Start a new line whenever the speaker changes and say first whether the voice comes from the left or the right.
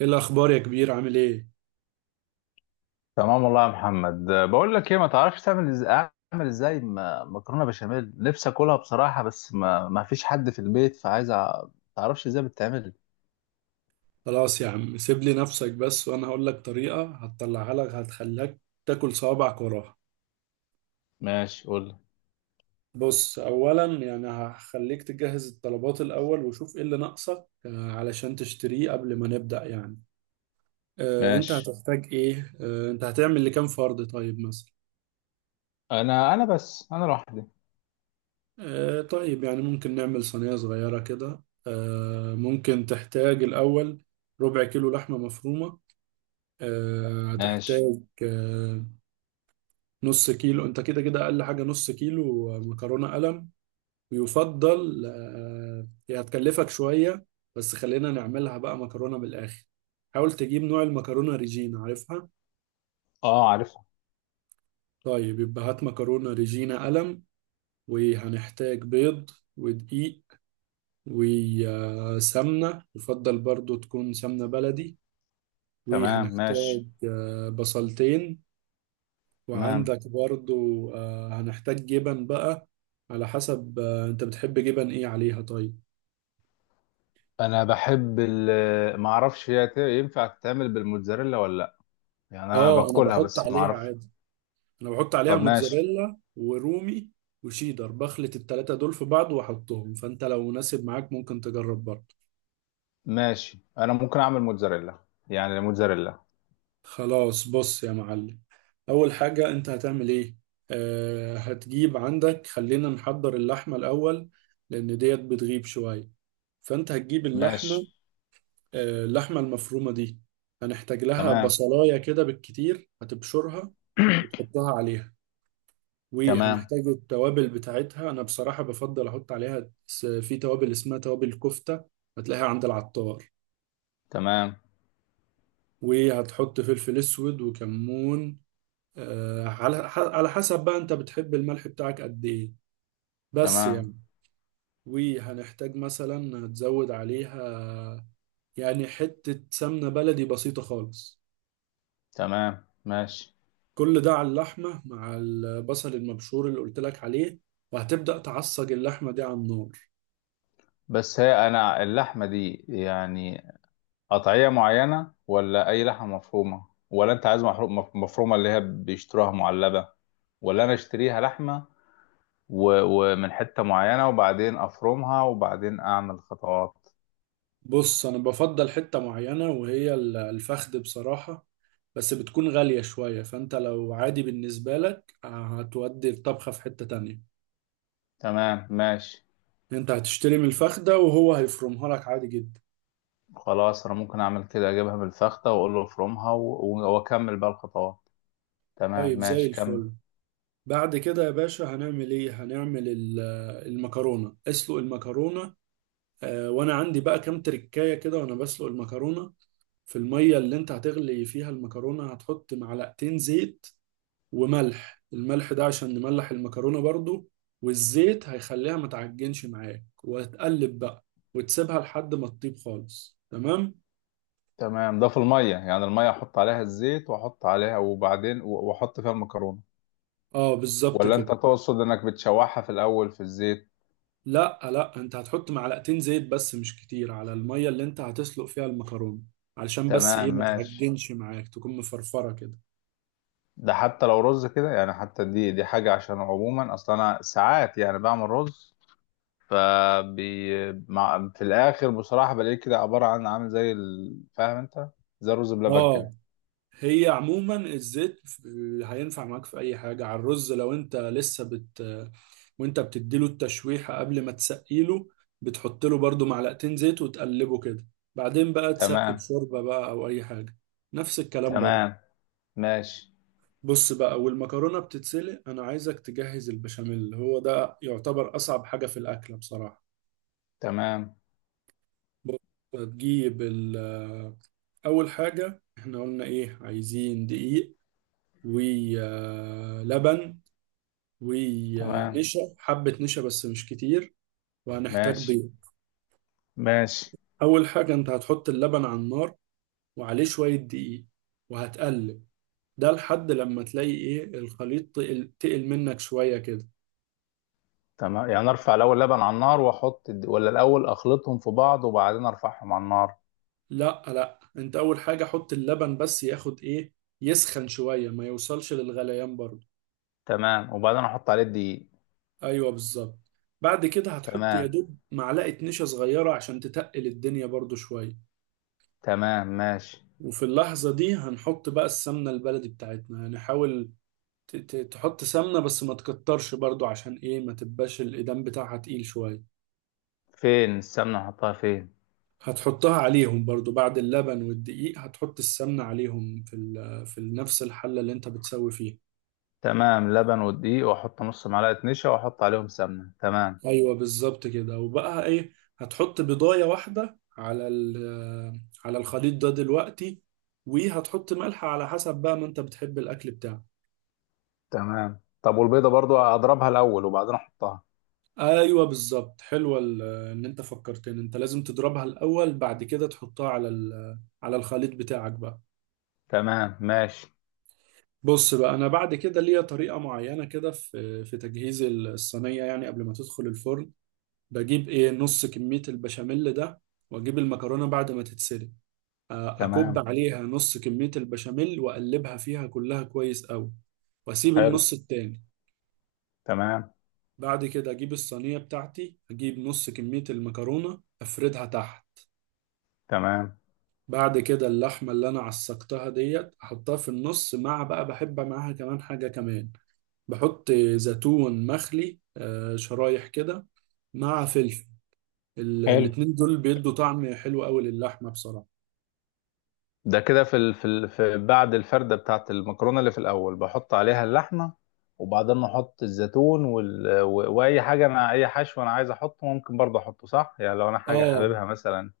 right: ايه الاخبار يا كبير، عامل ايه؟
left: تمام والله يا محمد. بقول لك ايه، ما تعرفش تعمل ازاي؟ اعمل ازاي مكرونه بشاميل، نفسي اكلها بصراحه، بس ما فيش حد في البيت، فعايز تعرفش ازاي بتتعمل؟
right: خلاص يا عم، سيب لي نفسك بس وانا هقول لك طريقة هتطلعها لك، هتخليك تاكل صوابعك وراها.
left: ماشي قول لي.
right: بص، اولا يعني هخليك تجهز الطلبات الاول وشوف ايه اللي ناقصك، علشان تشتريه قبل ما نبدأ يعني. انت
left: ماشي.
right: هتحتاج ايه؟ انت هتعمل لكام فرد طيب مثلا؟
left: انا بس انا لوحدي.
right: طيب يعني ممكن نعمل صينية صغيرة كده. ممكن تحتاج الاول ربع كيلو لحمة مفرومة.
left: ماشي.
right: هتحتاج نص كيلو، انت كده كده اقل حاجه نص كيلو مكرونه قلم. ويفضل هي هتكلفك شويه، بس خلينا نعملها بقى مكرونه بالاخر. حاول تجيب نوع المكرونه ريجينا، عارفها؟
left: اه عارفها.
right: طيب يبقى هات مكرونه ريجينا قلم، وهنحتاج بيض، ودقيق، وسمنه، يفضل برضو تكون سمنه بلدي.
left: تمام
right: وهنحتاج
left: ماشي.
right: بصلتين،
left: تمام.
right: وعندك برضو. هنحتاج جبن بقى، على حسب انت بتحب جبن ايه عليها طيب.
left: انا بحب ما اعرفش، هي ينفع تتعمل بالموتزاريلا ولا لا؟ يعني انا
right: اه، انا
left: باكلها
right: بحط
left: بس ما
right: عليها
left: اعرفش.
right: عادي، انا بحط عليها
left: طب ماشي.
right: موتزاريلا ورومي وشيدر، بخلط التلاتة دول في بعض واحطهم، فانت لو مناسب معاك ممكن تجرب برضه.
left: ماشي، انا ممكن اعمل موتزاريلا. يعني موتزاريلا.
right: خلاص، بص يا معلم، اول حاجة انت هتعمل ايه. آه، هتجيب عندك، خلينا نحضر اللحمة الاول لان ديت بتغيب شوية، فانت هتجيب اللحمة.
left: ماشي.
right: اللحمة المفرومة دي هنحتاج لها
left: تمام.
right: بصلاية كده بالكتير، هتبشرها وتحطها عليها.
left: تمام.
right: وهنحتاج التوابل بتاعتها. أنا بصراحة بفضل أحط عليها في توابل اسمها توابل كفتة، هتلاقيها عند العطار.
left: تمام.
right: وهتحط فلفل أسود وكمون. على حسب بقى، أنت بتحب الملح بتاعك قد إيه؟ بس
left: تمام.
right: يعني. وهنحتاج مثلا هتزود عليها، يعني حتة سمنة بلدي بسيطة خالص،
left: تمام ماشي.
right: كل ده على اللحمة مع البصل المبشور اللي قلت لك عليه. وهتبدأ تعصج اللحمة دي على النار.
left: بس هي انا اللحمه دي يعني قطعيه معينه، ولا اي لحمه مفرومه، ولا انت عايز مفرومه اللي هي بيشتروها معلبه، ولا انا اشتريها لحمه و- ومن حته معينه وبعدين افرمها وبعدين اعمل خطوات؟
right: بص، أنا بفضل حتة معينة وهي الفخد بصراحة، بس بتكون غالية شوية، فأنت لو عادي بالنسبة لك هتودي الطبخة في حتة تانية.
left: تمام ماشي.
right: أنت هتشتري من الفخدة وهو هيفرمها لك عادي جدا.
left: خلاص، انا ممكن اعمل كده، اجيبها من الفخده واقول له افرمها واكمل بقى الخطوات. تمام
right: طيب، زي
left: ماشي كمل.
right: الفل. بعد كده يا باشا هنعمل ايه؟ هنعمل المكرونة. اسلق المكرونة. وانا عندي بقى كام تركاية كده وانا بسلق المكرونة. في المية اللي انت هتغلي فيها المكرونة هتحط معلقتين زيت وملح. الملح ده عشان نملح المكرونة برضو، والزيت هيخليها ما تعجنش معاك، وهتقلب بقى وتسيبها لحد ما تطيب خالص. تمام،
left: تمام، ده في المية؟ يعني المية أحط عليها الزيت وأحط عليها وبعدين وأحط فيها المكرونة،
right: اه بالظبط
left: ولا أنت
right: كده.
left: تقصد إنك بتشوحها في الأول في الزيت؟
right: لا لا، انت هتحط معلقتين زيت بس، مش كتير، على المية اللي انت هتسلق فيها المكرونة، علشان بس
left: تمام
right: ايه ما
left: ماشي.
right: تعجنش معاك، تكون مفرفرة كده.
left: ده حتى لو رز كده يعني، حتى دي حاجة، عشان عموما أصلا أنا ساعات يعني بعمل رز فبي مع في الآخر بصراحة، بلاقيه كده عبارة عن عامل زي فاهم أنت، زي الرز بلبن
right: اه،
left: كده.
right: هي عموما الزيت هينفع معاك في اي حاجه. على الرز لو انت لسه بت وانت بتديله التشويحه قبل ما تسقيله، بتحط له برضو معلقتين زيت وتقلبه كده، بعدين بقى تسقي
left: تمام.
right: بشوربه بقى او اي حاجه. نفس الكلام برضو.
left: تمام ماشي.
right: بص بقى، والمكرونه بتتسلق انا عايزك تجهز البشاميل، هو ده يعتبر اصعب حاجه في الاكله بصراحه.
left: تمام.
right: بص، هتجيب اول حاجه احنا قلنا ايه؟ عايزين دقيق، ولبن،
left: تمام
right: ونشا، حبة نشا بس مش كتير. وهنحتاج
left: ماشي.
right: بيض.
left: ماشي.
right: أول حاجة أنت هتحط اللبن على النار وعليه شوية دقيق وهتقلب، ده لحد لما تلاقي إيه الخليط تقل منك شوية كده.
left: تمام، يعني ارفع الاول لبن على النار واحط ولا الاول اخلطهم في بعض وبعدين ارفعهم على النار؟
right: لا لا، أنت أول حاجة حط اللبن بس ياخد إيه، يسخن شوية، ما يوصلش للغليان برضه.
left: تمام وبعدين احط عليه الدقيق.
right: أيوه، بالظبط. بعد كده هتحط يا
left: تمام.
right: دوب معلقة نشا صغيرة عشان تتقل الدنيا برضه شوية.
left: تمام ماشي.
right: وفي اللحظة دي هنحط بقى السمنة البلدي بتاعتنا. هنحاول تحط سمنة بس ما تكترش برضو عشان ايه ما تبقاش الإيدام بتاعها تقيل شوية.
left: فين السمنه احطها فين؟
right: هتحطها عليهم برضو بعد اللبن والدقيق، هتحط السمنة عليهم في في نفس الحلة اللي انت بتسوي فيها.
left: تمام، لبن والدقيق واحط نص معلقه نشا واحط عليهم سمنه. تمام.
right: ايوه بالظبط كده. وبقى ايه، هتحط بيضاية واحدة على على الخليط ده دلوقتي، وهتحط ملح على حسب بقى، ما انت بتحب الاكل بتاعك.
left: تمام، طب والبيضه برضو اضربها الاول وبعدين احطها؟
right: ايوه بالظبط، حلوه ان انت فكرتني، انت لازم تضربها الاول، بعد كده تحطها على على الخليط بتاعك بقى.
left: تمام ماشي.
right: بص بقى، انا بعد كده ليا طريقه معينه كده في تجهيز الصينيه، يعني قبل ما تدخل الفرن. بجيب ايه نص كميه البشاميل ده، واجيب المكرونه بعد ما تتسلق، اكب
left: تمام.
right: عليها نص كميه البشاميل واقلبها فيها كلها كويس قوي، واسيب
left: حلو.
right: النص التاني.
left: تمام.
right: بعد كده اجيب الصينيه بتاعتي، اجيب نص كميه المكرونه افردها تحت.
left: تمام.
right: بعد كده اللحمه اللي انا عسقتها ديت احطها في النص، مع بقى بحب معاها كمان حاجه كمان، بحط زيتون مخلي شرايح كده مع فلفل.
left: حلو.
right: الاتنين دول بيدوا طعم حلو قوي للحمة بصراحة.
left: ده كده في بعد الفردة بتاعت المكرونة اللي في الأول بحط عليها اللحمة، وبعدين أحط الزيتون وأي حاجة، أنا أي حشو أنا عايز أحطه ممكن برضه أحطه، صح؟ يعني لو أنا حاجة
right: اه،
left: حاببها مثلا.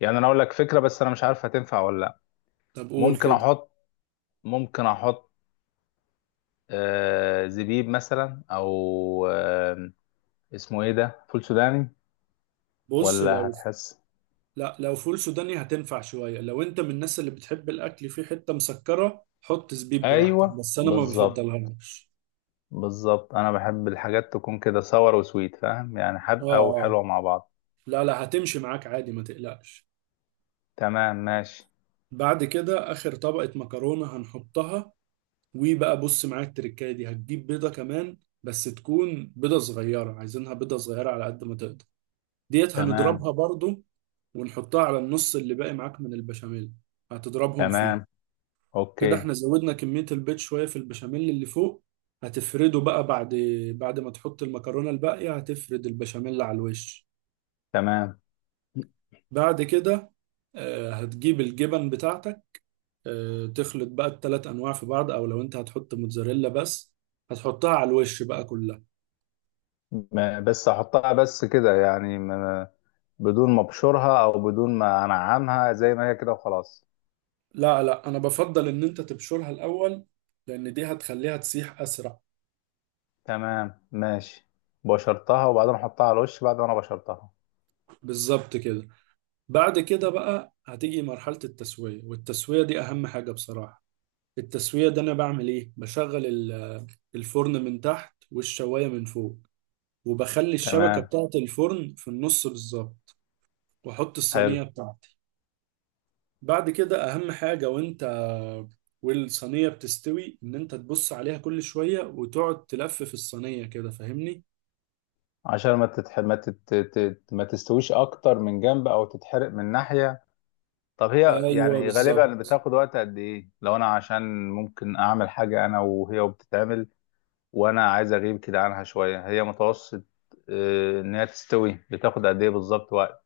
left: يعني أنا أقول لك فكرة بس أنا مش عارف هتنفع ولا لأ.
right: طب قول
left: ممكن
right: كده.
left: أحط، ممكن أحط زبيب مثلا، أو اسمه إيه ده؟ فول سوداني.
right: بص
left: ولا
right: لو
left: هتحس؟
right: لا، لو فول سوداني هتنفع شوية، لو انت من الناس اللي بتحب الاكل فيه حتة مسكرة حط زبيب براحتك،
left: أيوه
right: بس انا ما
left: بالظبط.
right: بفضلهاش.
left: بالظبط أنا بحب الحاجات تكون كده صور وسويت، فاهم؟ يعني
right: اه.
left: حادقة
right: اه،
left: وحلوة مع بعض.
right: لا لا، هتمشي معاك عادي ما تقلقش.
left: تمام ماشي.
right: بعد كده اخر طبقة مكرونة هنحطها. وبقى بص معايا، التركايه دي هتجيب بيضه كمان، بس تكون بيضه صغيره، عايزينها بيضه صغيره على قد ما تقدر. ديت
left: تمام.
right: هنضربها برضو ونحطها على النص اللي باقي معاك من البشاميل، هتضربهم فيه.
left: تمام
right: كده
left: اوكي.
right: احنا زودنا كميه البيض شويه في البشاميل اللي فوق. هتفرده بقى، بعد ما تحط المكرونه الباقيه هتفرد البشاميل على الوش.
left: تمام
right: بعد كده هتجيب الجبن بتاعتك، تخلط بقى التلات انواع في بعض، او لو انت هتحط موتزاريلا بس هتحطها على الوش بقى كلها.
left: بس احطها بس كده يعني بدون ما ابشرها، او بدون ما انعمها زي ما هي كده وخلاص؟
right: لا لا، انا بفضل ان انت تبشرها الاول، لان دي هتخليها تسيح اسرع.
left: تمام ماشي، بشرتها وبعدين احطها على الوش بعد ما انا بشرتها.
right: بالظبط كده. بعد كده بقى هتيجي مرحلة التسوية، والتسوية دي اهم حاجة بصراحة. التسوية ده انا بعمل ايه؟ بشغل الفرن من تحت والشواية من فوق، وبخلي الشبكة
left: تمام.
right: بتاعة الفرن في النص بالظبط، واحط
left: حلو.
right: الصينية بتاعتي. بعد كده اهم حاجة، وانت والصينية بتستوي ان انت تبص عليها كل شوية وتقعد تلف في الصينية كده، فاهمني؟
left: عشان ما تتح... ما تت... تت... ما تستويش اكتر من جنب او تتحرق من ناحية. طب هي
right: ايوه
left: يعني غالبا
right: بالظبط.
left: بتاخد وقت قد ايه؟ لو انا عشان ممكن اعمل حاجة انا وهي وبتتعمل، وانا عايز اغيب كده عنها شويه، هي متوسط، ان هي تستوي بتاخد قد ايه بالظبط وقت؟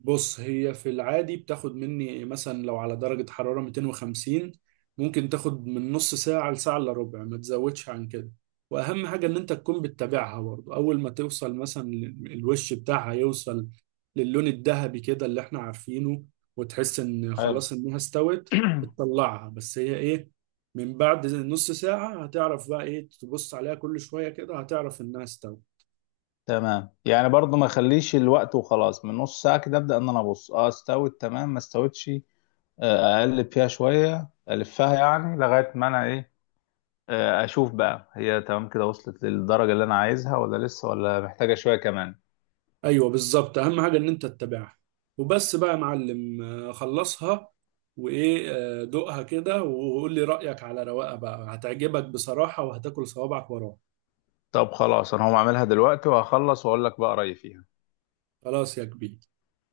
right: بص، هي في العادي بتاخد مني مثلا لو على درجة حرارة 250، ممكن تاخد من نص ساعة لساعة الا ربع، ما تزودش عن كده. واهم حاجة ان انت تكون بتتابعها برضه. اول ما توصل مثلا الوش بتاعها يوصل للون الذهبي كده اللي احنا عارفينه وتحس ان
left: حلو.
right: خلاص انها استوت، بتطلعها. بس هي ايه، من بعد نص ساعة هتعرف بقى ايه، تبص عليها كل شوية كده هتعرف انها استوت.
left: تمام، يعني برضو ما اخليش الوقت وخلاص من نص ساعه كده، ابدا ان انا ابص، اه استوت تمام ما استوتش، اقلب فيها شويه الفها يعني لغايه ما انا ايه، اشوف بقى هي تمام كده وصلت للدرجه اللي انا عايزها، ولا لسه، ولا محتاجه شويه كمان.
right: ايوه بالظبط، اهم حاجه ان انت تتابعها وبس بقى يا معلم. خلصها وايه، دوقها كده وقول لي رايك على رواقه بقى، هتعجبك بصراحه وهتاكل صوابعك وراها.
left: طب خلاص، انا هقوم اعملها دلوقتي وهخلص واقول لك بقى رايي فيها.
right: خلاص يا كبير.